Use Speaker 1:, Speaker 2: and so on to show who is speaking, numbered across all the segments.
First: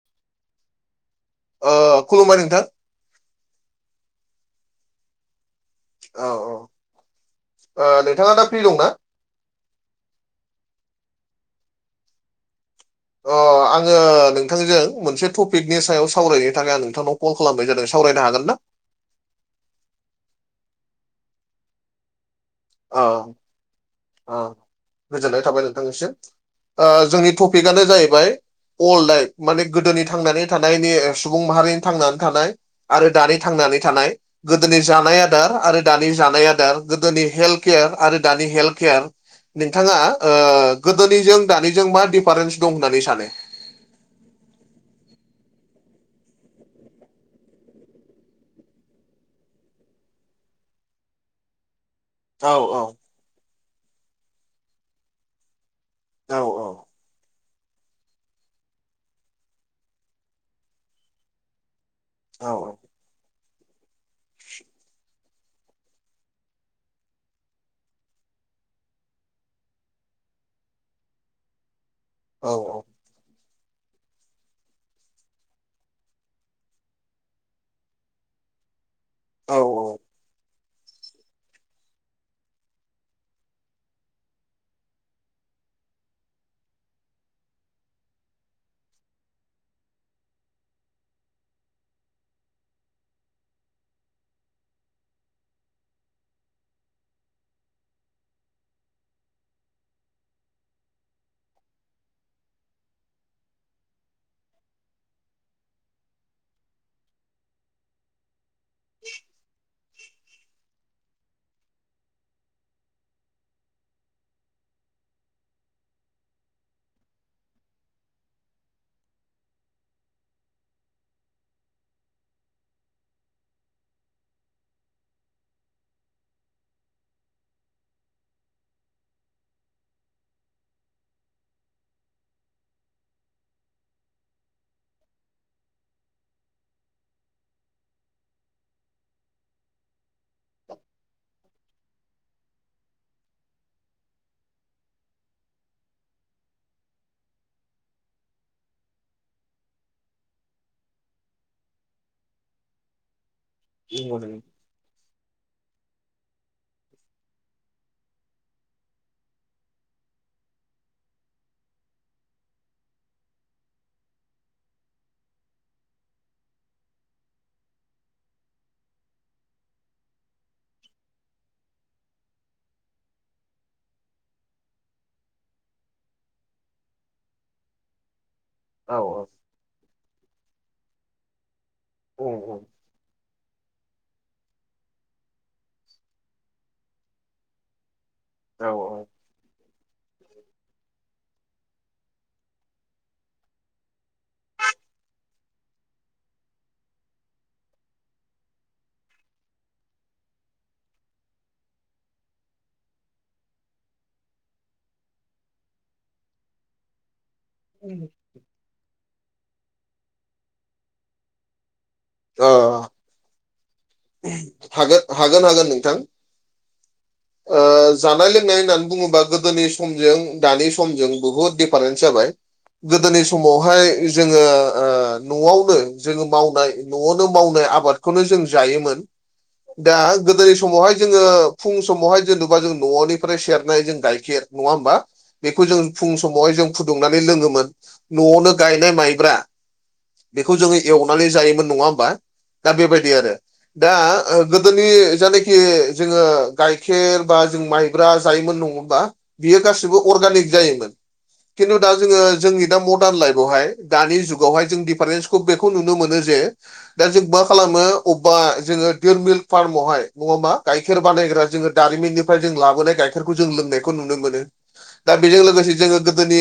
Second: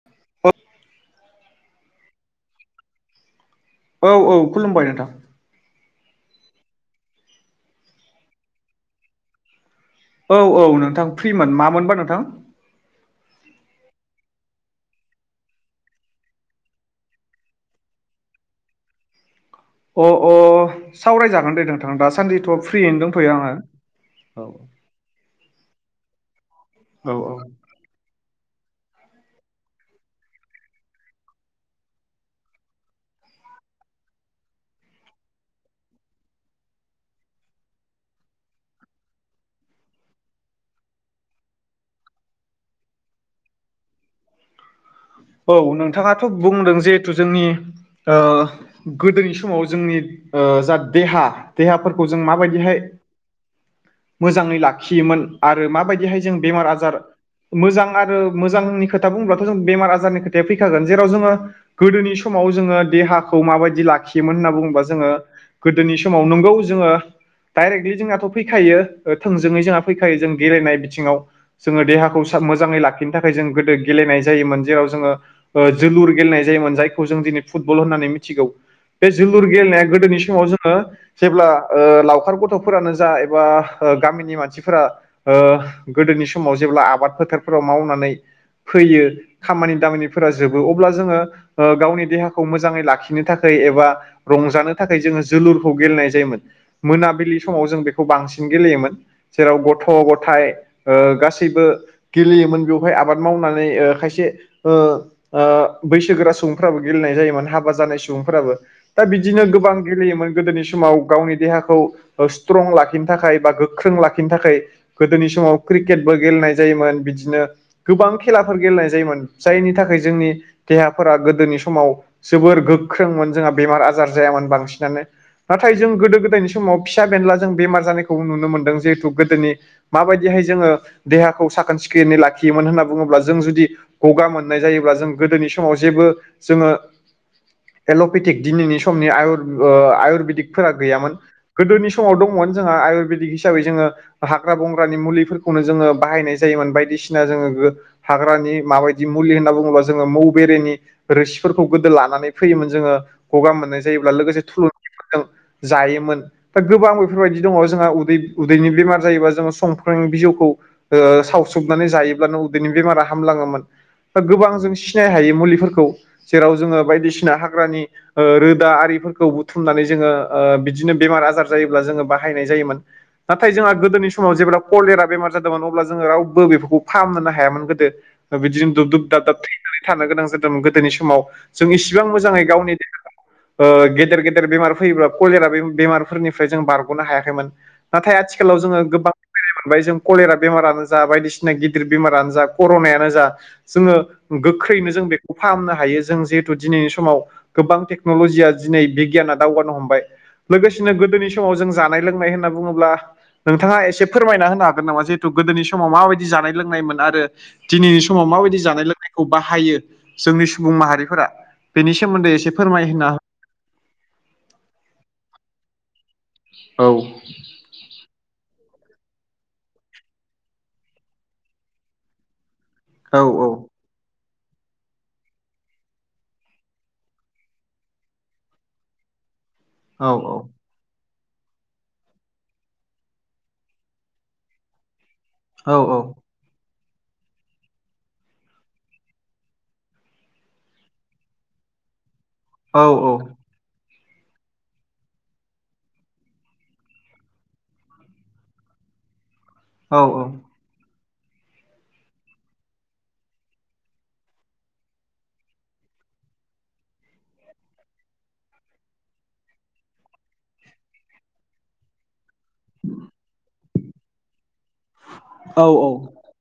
Speaker 1: [inaudible]
Speaker 2: ओ खुलुमबाय नोंथां
Speaker 1: औ औ खुलुमबाय नोंथां।
Speaker 2: औ औ ओ नोंथाङा दा फ्रि दंना
Speaker 1: औ औ नोंथां फ्रिमोन मामोनबा नोंथां।
Speaker 2: अ आङो नोंथांजों मोनसे टपिकनि सायाव सावरायनो थाखाय आं नोंथांनाव कल खालामनाय जादों सावरायनो हागोन ना?
Speaker 1: अ अ सावरायजागोन दे नोंथां दा सानदिथ'
Speaker 2: ओ ओ‌ गोजोननाय थाबाय नोंथांनिसिम ओ
Speaker 1: औ
Speaker 2: जोंनि टपि गानो जाहैबाय अल लाइक माने गोदोनि थांनानै थानायनि सुबुं माहारिनि थांनानै थानाय आरो दानि थांनानै थानाय गोदोनि जानाय आदार आरो दानि जानाय आदार गोदोनि हेल्थ केयार आरो दानि हेल्थ केयार नोंथाङा ओ गोदोनिजों दानिजों मा दिडिफारेन्स दं होननानै सानो।
Speaker 1: औ नोंथाङाथ' बुंदों जिहेथु जोंनि ओ‌ गोदोनि समाव जोंनि ओ जा देहा देहाफोरखौ जों
Speaker 2: औ
Speaker 1: माबायदिहाय
Speaker 2: औ
Speaker 1: मोजाङै लाखियोमोन। आरो माबायदिहाय जों
Speaker 2: औ
Speaker 1: बेमार
Speaker 2: औ
Speaker 1: आजार मोजां आरो मोजांनि खोथा बुंब्लाथ' जों बेमार आ फोरनि खोथाया फैखागोन जेराव जों गोदोनि समाव जोङो
Speaker 2: औ
Speaker 1: देहा खौ माबायदि लाखियोमोन होनना बुङोबा जोङो गोदोनि समाव नोंगौ जोङो। दडाइरेक्टलि जोंहाथ' फैखायो ओ थोंजोङै जोंहा फैखायो जों गेलेनाय बिथिङाव। जोङो देहाखौ मोजाङै
Speaker 2: औ
Speaker 1: लाखिनो थाखाय जों गोदो गेलेनाय जायोमोन जेराव जोङो ओ जोलुर गेलेनाय जायोमोन जायखौ जों दिनै फुटबल होननानै मिथिगौ। बे जलुर
Speaker 2: औ
Speaker 1: गेलनाय गोदोनि सवमाव जों हो जेब्ला ओ लावखार गथ'फोरानो जा एबा गामिनि मानसिफोरा ओ गोदोनि समाव जेब्ला आबाद फोथारफोराव मावनानै फैयो। खामानि दामानिफोरा जोबो अब्ला जोङो ओ गावनि देहाखौ मोजाङै लाखिनो थाखाय एबा रंजानो थाखाय जोङो जोलुरखौ गेलेनाय जायोमोन। मोनाबिलि समाव जों बेखौ बांसिन गेलेयोमोन। जेराव गथ' गथाय ओ गासैबो गेलेयोमोन बेवहाय आबाद मावनानै ओ खायसे ओ आ बैसोगोरा सुबुंफ्राबो गेलेनाय जायोमोन हाबा जानाय सुबुंफोराबो दा बिदिनो गोबां गेलेयोमोन गोदोनि स माव गावनि देहाखौ ओ स्ट्रं लाखिनो थाखाय बा गोख्रों लाखिनो थाखाय गोदोनि समाव क्रिकेटबो गेलेनाय जायोमोन बिदिनो गोबां खेलाफोर गेलेनाय जायोमोन। जायनि थाखाय जोंनि देहाफोरा गोदोनि समाव जोबोर गोख्रोंमोन जोंहा बेमार आजार जायामोन बांसिनानो। नाथाय जों गोदो-गोदायनि समाव फिसा बेनला जों बेमार जानायखौ नुनो मोनदों जिहेथु गोदोनि माबायदिहाय जोङो देहाखौ साखोन सिखोनै लाखियोमोन होनना बुङोब्ला जों जुदि गगा मोननाय जायोब्ला जों गोदोनि समाव जेबो जोङो एल'पेथिक दिनैनि समनि आय-आयुरवेदिकफोरा गैयामोन। गोदोनि समाव दङमोन जोंहा आयुर्वेदिक हिसाबै जोङो हाग्रा-बंग्रानि मुलिफोरखौनो जोङो बाहायनाय जायोमोन बायदिसिना जोङो हाग्रानि माबाय दि मुलि होननानै बुङोबा जोङो मौ बेेनि रोसिफोरखौ गोदो लानानै फैयोन जोङो गगा मोनाय जायोब्ला
Speaker 2: नंगौ नंगौ
Speaker 1: लोगोसे थुलुंगफोरजों जायोमोन। दा गोबां बेफोरबायदि दङ जोंहा उदै-उदैनि बेमार जायोबा जोङो संफ्रां बिजौखौ ओ सावसुबनानै जायोब्लानो उदैनि बेमारा हामलाङोमोन। दा गोबां जों सिनाय हायै मुलिफोरखौ जेराव जोङो बायदिसिना हाग्रानि ओ रोदा आरिफोरखौ बुथुमनानै जोङो ओ बिदिनो बेमार आजार जायोब्ला जोङो बाहायनाय जायोमोन। नाथाय जोंहा गोदोनि समाव जेब्ला कलेरा बेमार जादोंमोन अब्ला जोङो रावबो बेफोरखौ फाहामनोनो हायामोन गोदो। बिदिजों
Speaker 2: औ
Speaker 1: दुब-दुब दाब-दाब थैनानै थानो गोनां जादोंमोन गोदोनि समाव जों इसिबां मोजाङै गावनि देहाखौ ओ गेदेर-गेदेर बेमार फैयोब्ला कलेरा बे-बेमारफोरनिफ्राय जों बारग'नो हायाखैमोन। नाथाय आथिखालाव
Speaker 2: औ
Speaker 1: जोङो गोबां [unintelligible] मोनबाय जों कलेरा बेमारानो जा बायदिसि ना गिदिर बेमारानो जा कर'नायानो जा जोङो गोख्रैनो जों बेखौ फाहामनो हायो जों जिहेथु दिनैनि समाव गोबां टेक्न'ल'जिया दिनै बिगियाना दावगानो हमबाय। लोगोसेनो गोदोनि समाव जों जानाय लोंनाय होनना बुङोब्ला नोंथाङा एसे फोरमायना होनो हागोन नामा जिहेथु गोदोनि समाव माबायदि जानाय लोंनायमोन आरो दिनैनि समाव माबायदि जानाय लोंनायखौ बाहायो जोंनि सुबुं माहारिफोरा। बेनि सोमोन्दै एसे फोरमाय होना।
Speaker 2: [unintelligible] हागोन-हागोन-हागोन नोंथां।
Speaker 1: औ
Speaker 2: ओ जानाय लोंनाय होननानै बुङोबा गोदोनि समजों दानि समजों बुहुत डिफारेन्स जाबाय।
Speaker 1: औ
Speaker 2: गोदोनि समावहाय जोङो ओ न'आवनो जोङो मावनाय न'आवनो मावनाय आबादखौनो जों जायोमोन। दा
Speaker 1: औ
Speaker 2: गोदोनि समावहाय जोङो फुं स समावहाय जेनोबा जों नवावनिफ्राय सेरनाय जों गायखेर नङा होमबा बेखौ
Speaker 1: औ
Speaker 2: जों फुं स समावहाय जों फुदुंनानै लोङोमोन न'आवनो गायनाय माइब्रा बेखौ जोङो एवनानै जायोमोन नङा होमबा। दा
Speaker 1: औ
Speaker 2: बेबायदि आरो दा गोदोनि जायानाखि जोङो गाइखेर बा जों माइब्रा जायोमोन नङामबा बियो
Speaker 1: औ
Speaker 2: गासिबो अर्गानिक जायोमोन। खिन्थु दा जोङो जोंनि दा मदार्न लाइफआवहाय दानि जुगावहाय जों दिफारेन्स बेखौ नुनो मोनो जे दा जों मा खालामो अबेबा जोङो देर मिल्क फार्मावहाय नङाबा गाइखेर बानायग्रा जोङो दारिमिननि फ्राय लाबोनाय गाइखेरखौ जों लोंनायखौ नुनो मोनो दा बेजों
Speaker 1: औ
Speaker 2: लोगोसे जोङो गोदोनि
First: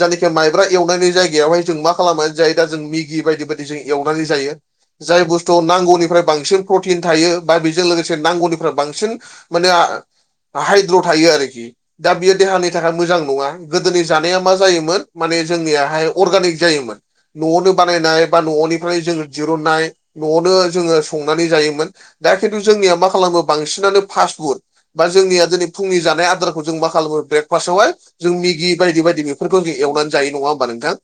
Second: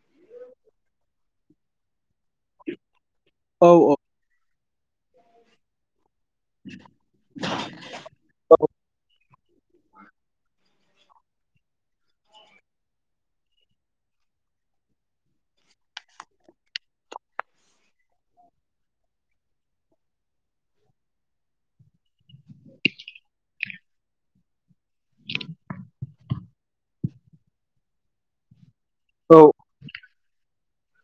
Speaker 2: जायनाखि माइब्रा एवनायनि जायगायावहाय जों मा खालामनानै जायो दा जों मेगि बायदि-बायदि जों
Speaker 1: औ
Speaker 2: एव
Speaker 1: औ
Speaker 2: बादि जायो जाय बुस्तुआव नांगौनिफ्राय बांसिन प्रतिन थायो बा बेजों लोगोसे नांगौनि फोरा बांसिन माने हाइद्र' थायो आरोखि। दा बियो देहानि थाखाय मोजां नङा गोदोनि जानाया मा जायोमोन माने जोंनियाहाय अर्गानिक जायोमोन। न'आवनो बानायनाय बा न'वावनिफ्राय जोङो दिरुननाय न'आवनो जोङो संनानै जायोमोन। दा खिन्थु जोंनिया मा खालामो बांसिनानो फास्ट फुड बा जोंनिया दिनै फुंनि जानाय आदारखौ जों मा खालामो ब्रेकफास्टावहाय जों मेगि बायदि-बायदि
Speaker 1: औ
Speaker 2: बेफोरखौ जों एवनानै जायो नङा होमबा नोंथां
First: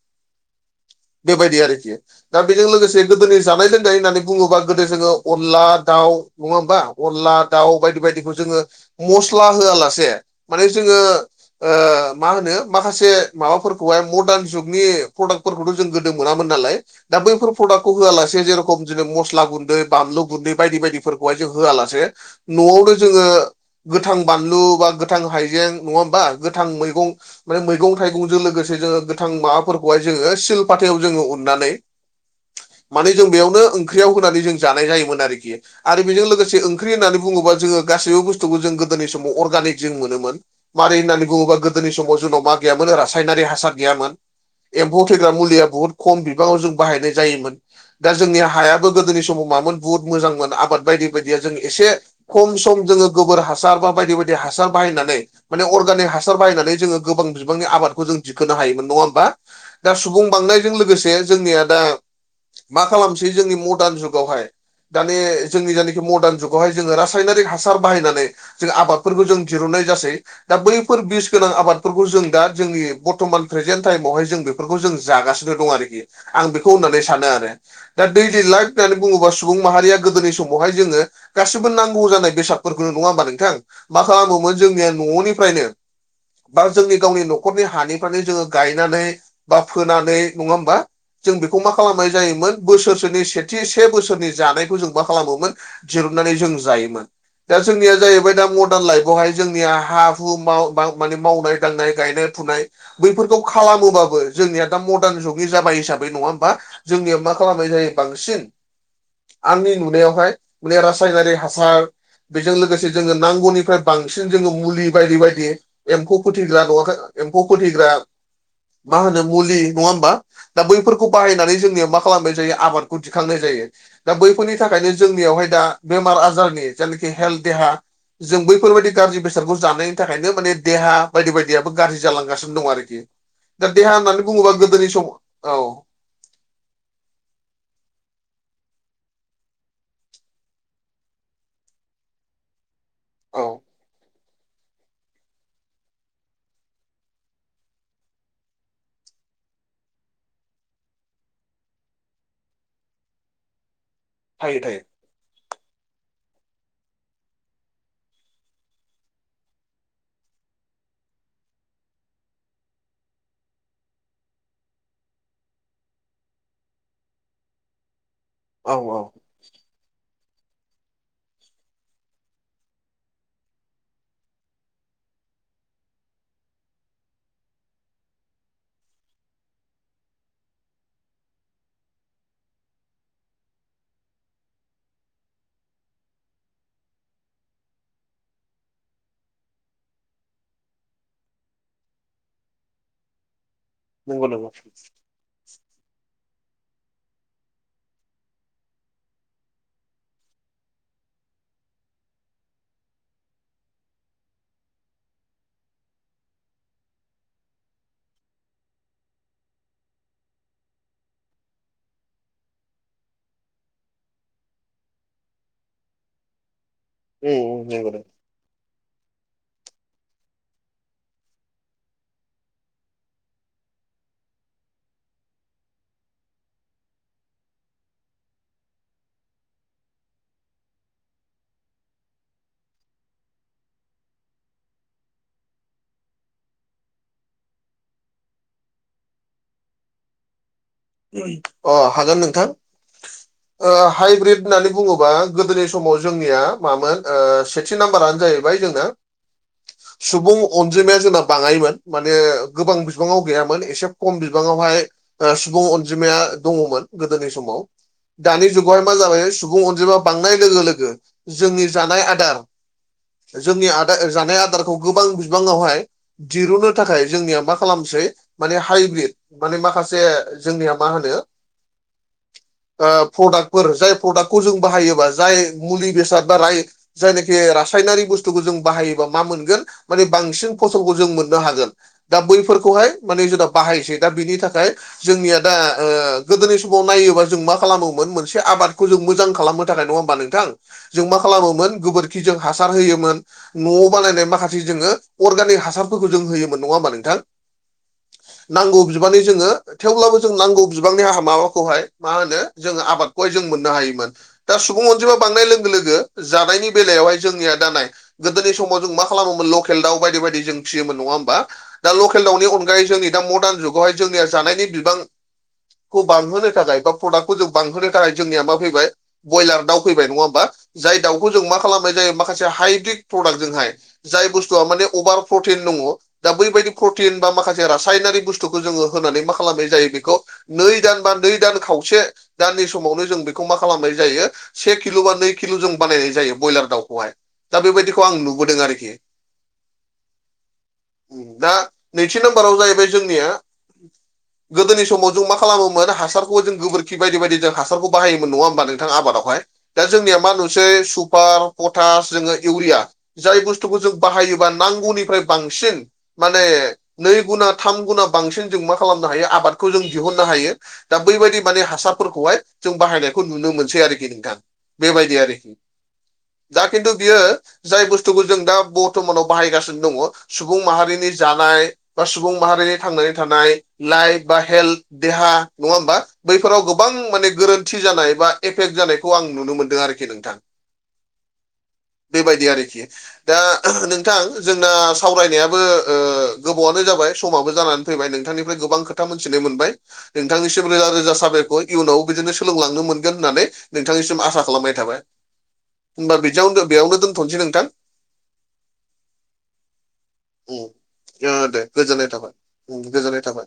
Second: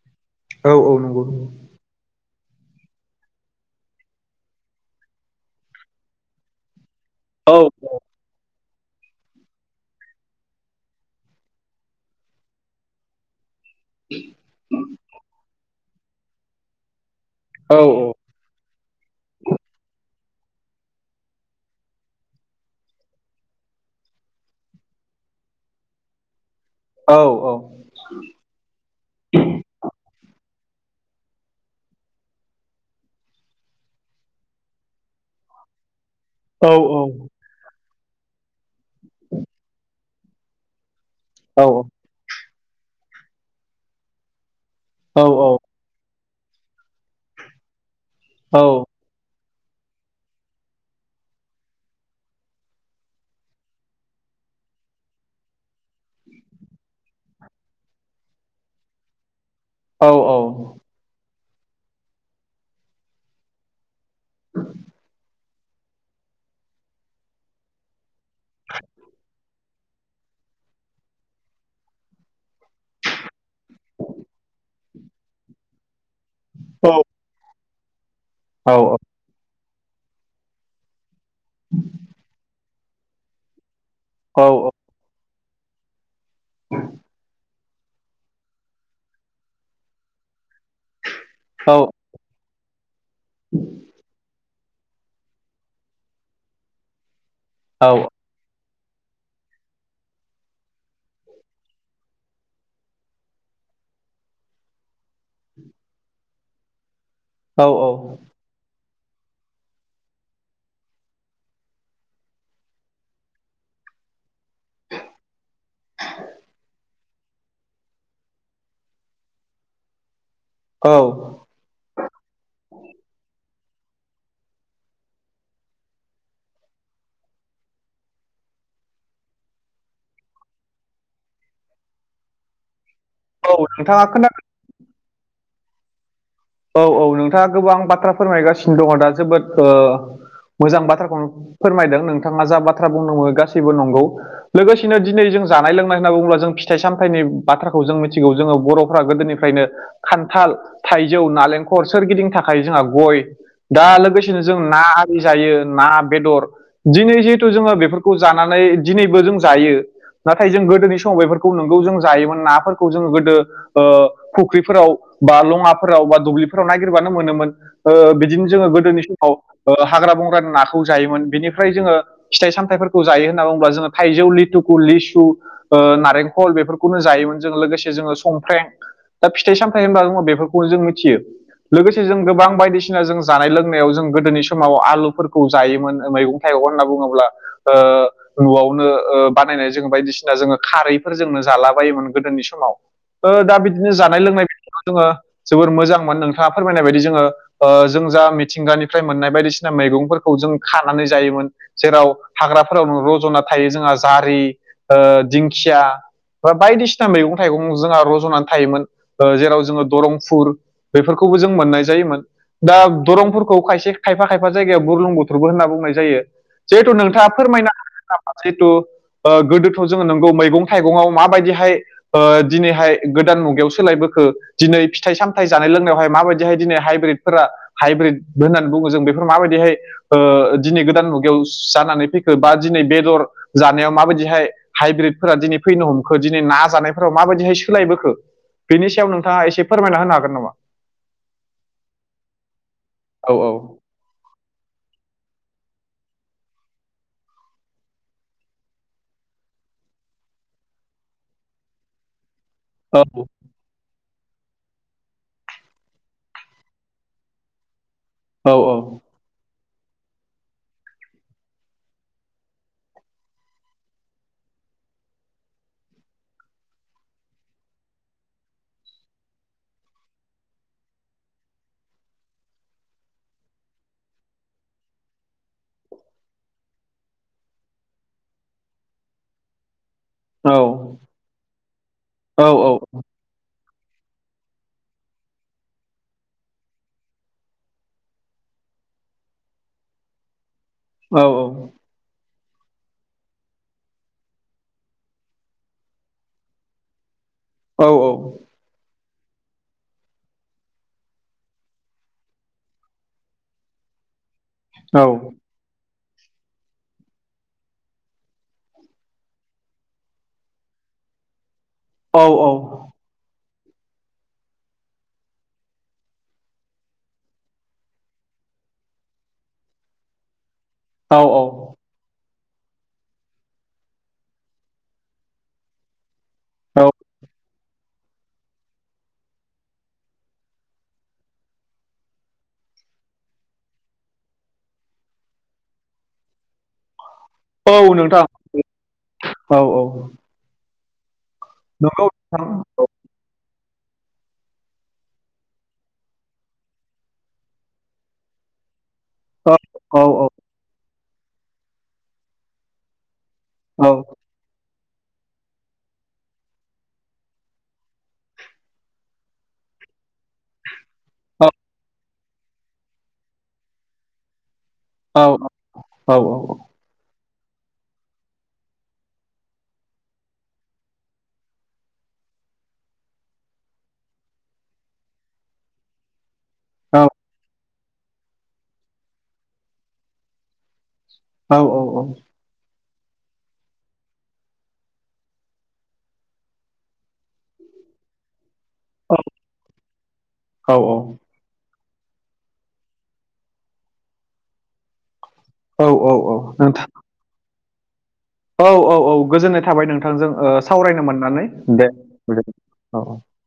Speaker 1: औ नंगौ नंगौ
Speaker 2: बेबायदि आरोखि दा बेजों लोगोसे गोदोनि जानाय लोंनाय होननानै बुङोबा गोदो जोङो अनला दाउ नङा होमबा। अनला
Speaker 1: औ
Speaker 2: दाउ बायदि बायदिखौ जोङो मस्ला होआलासे माने जोङो ओ मा होनो माखासे माबाफोर खौहाय मडार्न जुगनि प्रडाक्टफोरखौथ' जों गोदो मोनामोन नालाय दा बैफोर
Speaker 1: औ
Speaker 2: प्रडाक्टखौ होआलासे जेरख खम जेरै मस्ला गुन्दै बानलु गुन्दै बायदि-बायदिफोरखौहाय जों होआला से न'आवनो जोङो गोथां बानलु बा गोथां हाइजें नङा होमबा। गोथां मैगं माने मै
Speaker 1: औ
Speaker 2: गं थाइगंजों लोगोसे जोङो गोथां माबाफोरखौहाय जोङो सिलपाथायाव जोङो उननानै माने जों बेयावनो ओंख्रियाव होनानै जों जानाय जायोमोन आरोखि आरो बेजों लोगो
Speaker 1: औ औ।
Speaker 2: बुङोबा जोङो गासैबो बुस्थुखौ जों गोदोनि समाव अर्गानिक जों मोनोमोन। मारै होननानै बुङोबा गोदोनि समाव जोंनाव मा गैयामोन रासायनारि हासार गैयामोन! एम्फौ
Speaker 1: औ
Speaker 2: थैग्रा मुलिया बुहुत खम बिबाङाव जों बाहायनाय जायोमोन दा जोंनि हायाबो गोदोनि समाव मामोन बुहुत मोजांमोन आबाद बायदि बायदिया जों एसे खम सम जोङो गोबोर हासार बा बायदि बायदि हासार बाहायनानै माने अर्गानिक हासार बायनानै जोङो गोबां बिबांनि आबादखौ जों दिखोनो हायोमोन नङा होमबा? दा सुबुं बांनायजों लोगोसे जोंनिया दा मा खालामसै जोंनि मडार्न जुग जुगावहाय दानि जोंनि जायनाखि मदार्न जुगावहाय जोङो रासायनारिक हासार बाहायनानै जों आबादफोरखौ जों दरुनन्नाय जासै। दा बैफोर बिस गोनां आबादफोरखौ जों दा जोंनि बर्थमान प्रेजेन्ट टाइमावहाय जों बेखौ फोरखौ जों जागासिनो दं आरोखि आं बेखौ होननानै सानो आरो। दा दैलि लाइफ होननानै बुङोबा सुबुं माहारिया गोदोनि समावहाय जोङो गासिबो नांगौ जानाय बेसाद फोरबो नङा होमबा नोंथां मा खालामोमोन जोंनिया न'निफ्रायनो बा जोंनि गावनि न नखरनि हानिफ्रायानो जोङो गायनानै बा फोनानै नङा होमबा जों बेखौ मा खालामो जायोमोन बोसोरसनि सेथि से बोसोरनि जानायखौ जों मा खालामोमोन दिरुननानै जों जायोमोन। दा जोंनिया जाहैबाय दा म गोदान लाइफआवहाय जोंनिया हा हु माने मावनाय दांनाय गायनाय फुनाय। बैफोरखौ खालामोबाबो जोंनिया दा मदार्न जुगै जाबाय हिसाबै नङा होमबा जोंनिया मा खालामनाय जायो
Speaker 1: औ
Speaker 2: बांसिन आंनि नुनायावहाय माने रासायनारि हासार बेजों लोगोसे जोङो नांगौनिफ्राय बांसिन जोङो मुलि बायदि बायदि एम्फौ फोथैग्रा नूवाख एम्फौ फोथैग्रा मा होनो मुलि नङा होमबा दा
Speaker 1: औ
Speaker 2: बैफोरखौ बाहायनानै जोंनिया मा खालामबाय जायो आबादखौ दिखांनाय जायो दा बैफोरनि थाखायनो जोंनियावहाय दा बेमार आजारनि जायनाखि हेल्थ देहा जों बैफोरबायदि गाज्रि बेसादखौ जानायनि थाखायनो माने देहा बायदि बायदियाबो गाज्रि जालांगासिनो दं आरोखि--! दा देहा
Speaker 1: नोंथाङा
Speaker 2: होननानै
Speaker 1: खोना
Speaker 2: बुङोबा गोदोनि सम औ!
Speaker 1: औ औ नोंथाङा गोबां बाथ्रा फोरमायगासिनो दङ दा जोबोद ओ मोजां बाथ्राखौनो फोरमायदों नोंथाङा जा बाथ्रा बुंनो मोनो
Speaker 2: औ
Speaker 1: गासैबो नंगौ लोगोसेनो दिनै जों जानाय लोंनाय होनना बुङोब्ला जों फिथाइ सामथाइनि बाथ्राखौ जों मिथिगौ जोङो बर'फ्रा गोदोनिफ्रायनो खान्थाल थाइजौ जौ नालेंखर सोरगिदिं थाखाय जोंहा गय दा लोगोसेनो
Speaker 2: थायो
Speaker 1: जों
Speaker 2: थायो
Speaker 1: ना जायो ना बेदर दिनै जिहेथु जोङो बेफोरखौ जानानै दिनैबो जों जायो। नाथाय जों गोदोनि सम बेफोरखौ नंगौ जों जायोमोन नाफोरखौ जोङो गोदो फुख्रिफोराव बा लङा फोराव बा दुब्लिफोराव नागिरबानो मोनोमोन बिदिनो जोङो
Speaker 2: औ औ
Speaker 1: गोदोनि समाव हाग्रा बंग्रानि नाखौ जायोमोन बेनिफ्राय जोङो फिथाइ सामथायाइफोरखौ जायो होनना बुङोब्ला जोङो थाइजौ लिथुखौु लिसु नारेंखल बेफोरखौनो जायोमोन जों लोगोसे जोङो संफ्र्रें दा फिथाइ सामथायाइ होनबा जोङो बेफोरखौ जों मिथियो लोगोसे जों गोबां बायदिसिना जों जानाय लोंनायाव जों गोदोनि समाव आलुफोरखौ जायोमोन मैगं थाइगं होनना बुङोब्ला न'आवनो बानायनाय जोङो बायदिसिना जोङो खारैफोर जोंनो जाला बायोमोन गोदोनि समाव। ओ दा बिदिनो जानाय
Speaker 2: नंगौ
Speaker 1: लोंनाय
Speaker 2: नंगौ
Speaker 1: बेखौ जोङो जोबोर मोजांमोन नोंथाङा फोरमायनाय बायदि जोङो ओ जों जा मिथिंगानिफ्राय मोननाय बायदिसिना मैगंफोरखौ जों खानानै जायोमोन। जेराव हाग्राफोराव रज'ना थायो जोंहा जारि दिंखिया बा बायदिसिना मैगं थाइगं जोंहा रज'नानै थायोमोन जेराव जोङो दरं फुर बेफोरखौबो जों मोननाय जायोमोन। दा दरंफोरखौ खायसे खायफा खायफा जायगायाव बुरलुं बुथोरबो होनना बुंनाय जायो। जिहेथु नोंथाङा
Speaker 2: उम उम
Speaker 1: फोरमायनो
Speaker 2: नंगौ नंगौ
Speaker 1: हागोन नामा जिहेथु गोदोथ' जोङो नंगौ मैगं थाइगंआवहाय माबायदिहाय ओ दिनैहाय गोदान मुगायाव सोलायबोखो दिनै फिथाइ सामथथाय जानाय लोंनायावहाय माबायदिहाय दिनै हाइब्रिदफोरा हाइब्रिद होननानै बुङो जों बेफोर माबायदिहाय दिनै गोदान मुगायाव जानानै फैखो बा दिनै बेदर जानायाव माबायदिहाय हाइब्रिदफोरा दिनै फैनो हमखो दिनै ना जानायफोराव माबायदिहाय सोलायबोखो बिनि सायाव नोंथाङा एसे फोरमायना होनो हागोन नामा
Speaker 2: अ हागोन नोंथां
Speaker 1: औ औ
Speaker 2: ओ हाइब्रिद होननानै बुङोबा गोदोनि समाव जोंनिया मामोन सेथि नाम्बारानो जाहैबाय जोंना सुबुं अनजिमाया जोंना बाङायोन माने गोबां बिबाङाव
Speaker 1: औ
Speaker 2: गैयामोन एसे खम बिबाङावहाय सुबुं अनजिमाया दमोन गोदोनि समाव दानि
Speaker 1: औ
Speaker 2: जुगावहाय मा जाबाय सुबुं सुबुं अनजिमा बांनाय लोगो लोगो जोंनि जानाय आदार जोंनि आदार जानाय आदारखौ गोबां बिबाङावहाय दिरुनो थाखाय जोंनिया मा खालामसै माने हाइब्रिद माने माखासे जोंनिया मा होनो प्रडाक्टफोर जाय प्रडाक्टखौ जों बाहायोबा जाय मुलि बेसाद बा जाय जायनाखि रासायनारि बुस्थुखौ जों बाहायोबा मा मोनगोन माने
Speaker 1: औ
Speaker 2: बांसिन फसलखौ जों मोननो हागोन दा
Speaker 1: औ
Speaker 2: बैफोरखौहाय माने जोंनाव बाहायसै दा बिनि थाखाय जोंनिया दा गोदोनि समाव नायोबा जों मा खालामोमोन मोनसे आबादखौ जों मोजां खालामोन थाखाय नङा होमबा नोंथां जों मा खालामोमोन गोबोरखि जों हासार होयोमोन न'आव बानायनाय माखासे जोङो अर्गानिक हासारफोरखौ जों होयोमोन नङा होमबा नोंथां
Speaker 1: औ औ
Speaker 2: नांगौ बिबानि जोङो थेवब्लाबो जों नांगौ बिबांनि हा माबाखौहाय मा होनो जोङो आबादखौहाय जों मोननो हायोमोन दा सुबुं अनजिमा बांनाय लोगो लोगो जानायनि बेलायावहाय जोंनिया दा नाय गोदोनि समाव जों मा खालामोमोन लकेल दाउ बायदि बायदि जों फिसियोमोन नङा होमबा दा लकेल
Speaker 1: औ
Speaker 2: दाउनि
Speaker 1: औ
Speaker 2: अनगायै जोंनि दा मरदान जुगावहाय जोंनिया जानायनि बिबां बांहोनो थाखाय बा प्रडाक्टखौ जों बांहोनो थाखाय जोंनिया मा फैबाय ब्रयलार दाउ फैबाय नङा होमबा जाय
Speaker 1: औ
Speaker 2: दाउखौ जों मा खालामनाय जायो माखासे हाइब्रिद प्रडाक्टजोंहाय जाय बुस्थुआ माने अभार प्रटिन दङ दा बैबायदि
Speaker 1: औ
Speaker 2: प्रटिन बा माखासे रासायनारि बुस्थुखौ जोङो होनानै मा खालामनाय जायो बेखौ नै दान बा नै दान खावसे दाननि समावनो जों बेखौ मा खालामनाय जायो से किल' बा नै किल' जों बानायनाय जायो ब्रयलार दाउखौहाय दा
Speaker 1: औ
Speaker 2: बेबायदिखौ आं
Speaker 1: नोंथां
Speaker 2: नुबोदों आरोखि।
Speaker 1: औ औ
Speaker 2: दा
Speaker 1: नंगौ
Speaker 2: नैथि नाम्बाराव जाहैबाय
Speaker 1: नोंथां
Speaker 2: जोंनिया गोदोनि समाव जों मा खालामोमोन हासारखौ जों गोबोरखि बायदि बायदि जों हासारखौ बाहायोमोन नङा होमबा नोंथां आबादाव दा
Speaker 1: औ
Speaker 2: जोंनिया मा नुसै सुपार पटास जोंङो इउरिया जाय बु थुखौ
Speaker 1: औ
Speaker 2: बाहायोब्ला नांगौनिफ्राय बांसिन माने नै गुना थाम गुना बांसिन मा खालामनो हायो आबादखौ जों दिहुननो हायो दा बैबायदि माने हासार फोरखौहाय जों बाहायनायखौ नुनो मोनसै आरोखि नोंथां बेबायदि
Speaker 1: औ औ
Speaker 2: आरोखि
Speaker 1: औ
Speaker 2: दा खिन्थु बियो जाय बुस्थुखौ जों दा बरथमानाव बाहायगासिनो दङ सुबुं माहारिनि जानाय बा सुबुं माहारिनि थांनानै नाय लाइभ बा हेलद देहा नङा हबा बैफोराव गोबां
Speaker 1: औ
Speaker 2: माने गोरोन थि जानाय बा एफेक्ट जानायखौ आं नुनो मोनदों आरोखि नोंथां।
Speaker 1: औ औ नोंथां
Speaker 2: बेबायदि आरोखि। दा नोंथां जोंना सावरायनायाबो ओ गोबावनो जाबाय समाबो जानानै फैबाय नोंथांनिफ्राय गोबां खोथा मिथिनो मोनबाय नोंथांनिसिम रोजा रोजा साबायख इयुनाव बिदिनो सोलोंलांनो मोनगोन होननानै नोंथांनिसिम आसा खालामनाय थाबाय।
Speaker 1: औ
Speaker 2: होनबा बेदियावनो बेयावनो दोनथ'नोसै नोंथां।
Speaker 1: औ औ औ गोजोननाय थाबाय नोंथांजों ओ
Speaker 2: उम,
Speaker 1: सावरायनो
Speaker 2: ओ
Speaker 1: मोननानै दे
Speaker 2: गोजोननाय थाबाय
Speaker 1: गो
Speaker 2: गोजोननाय थाबाय।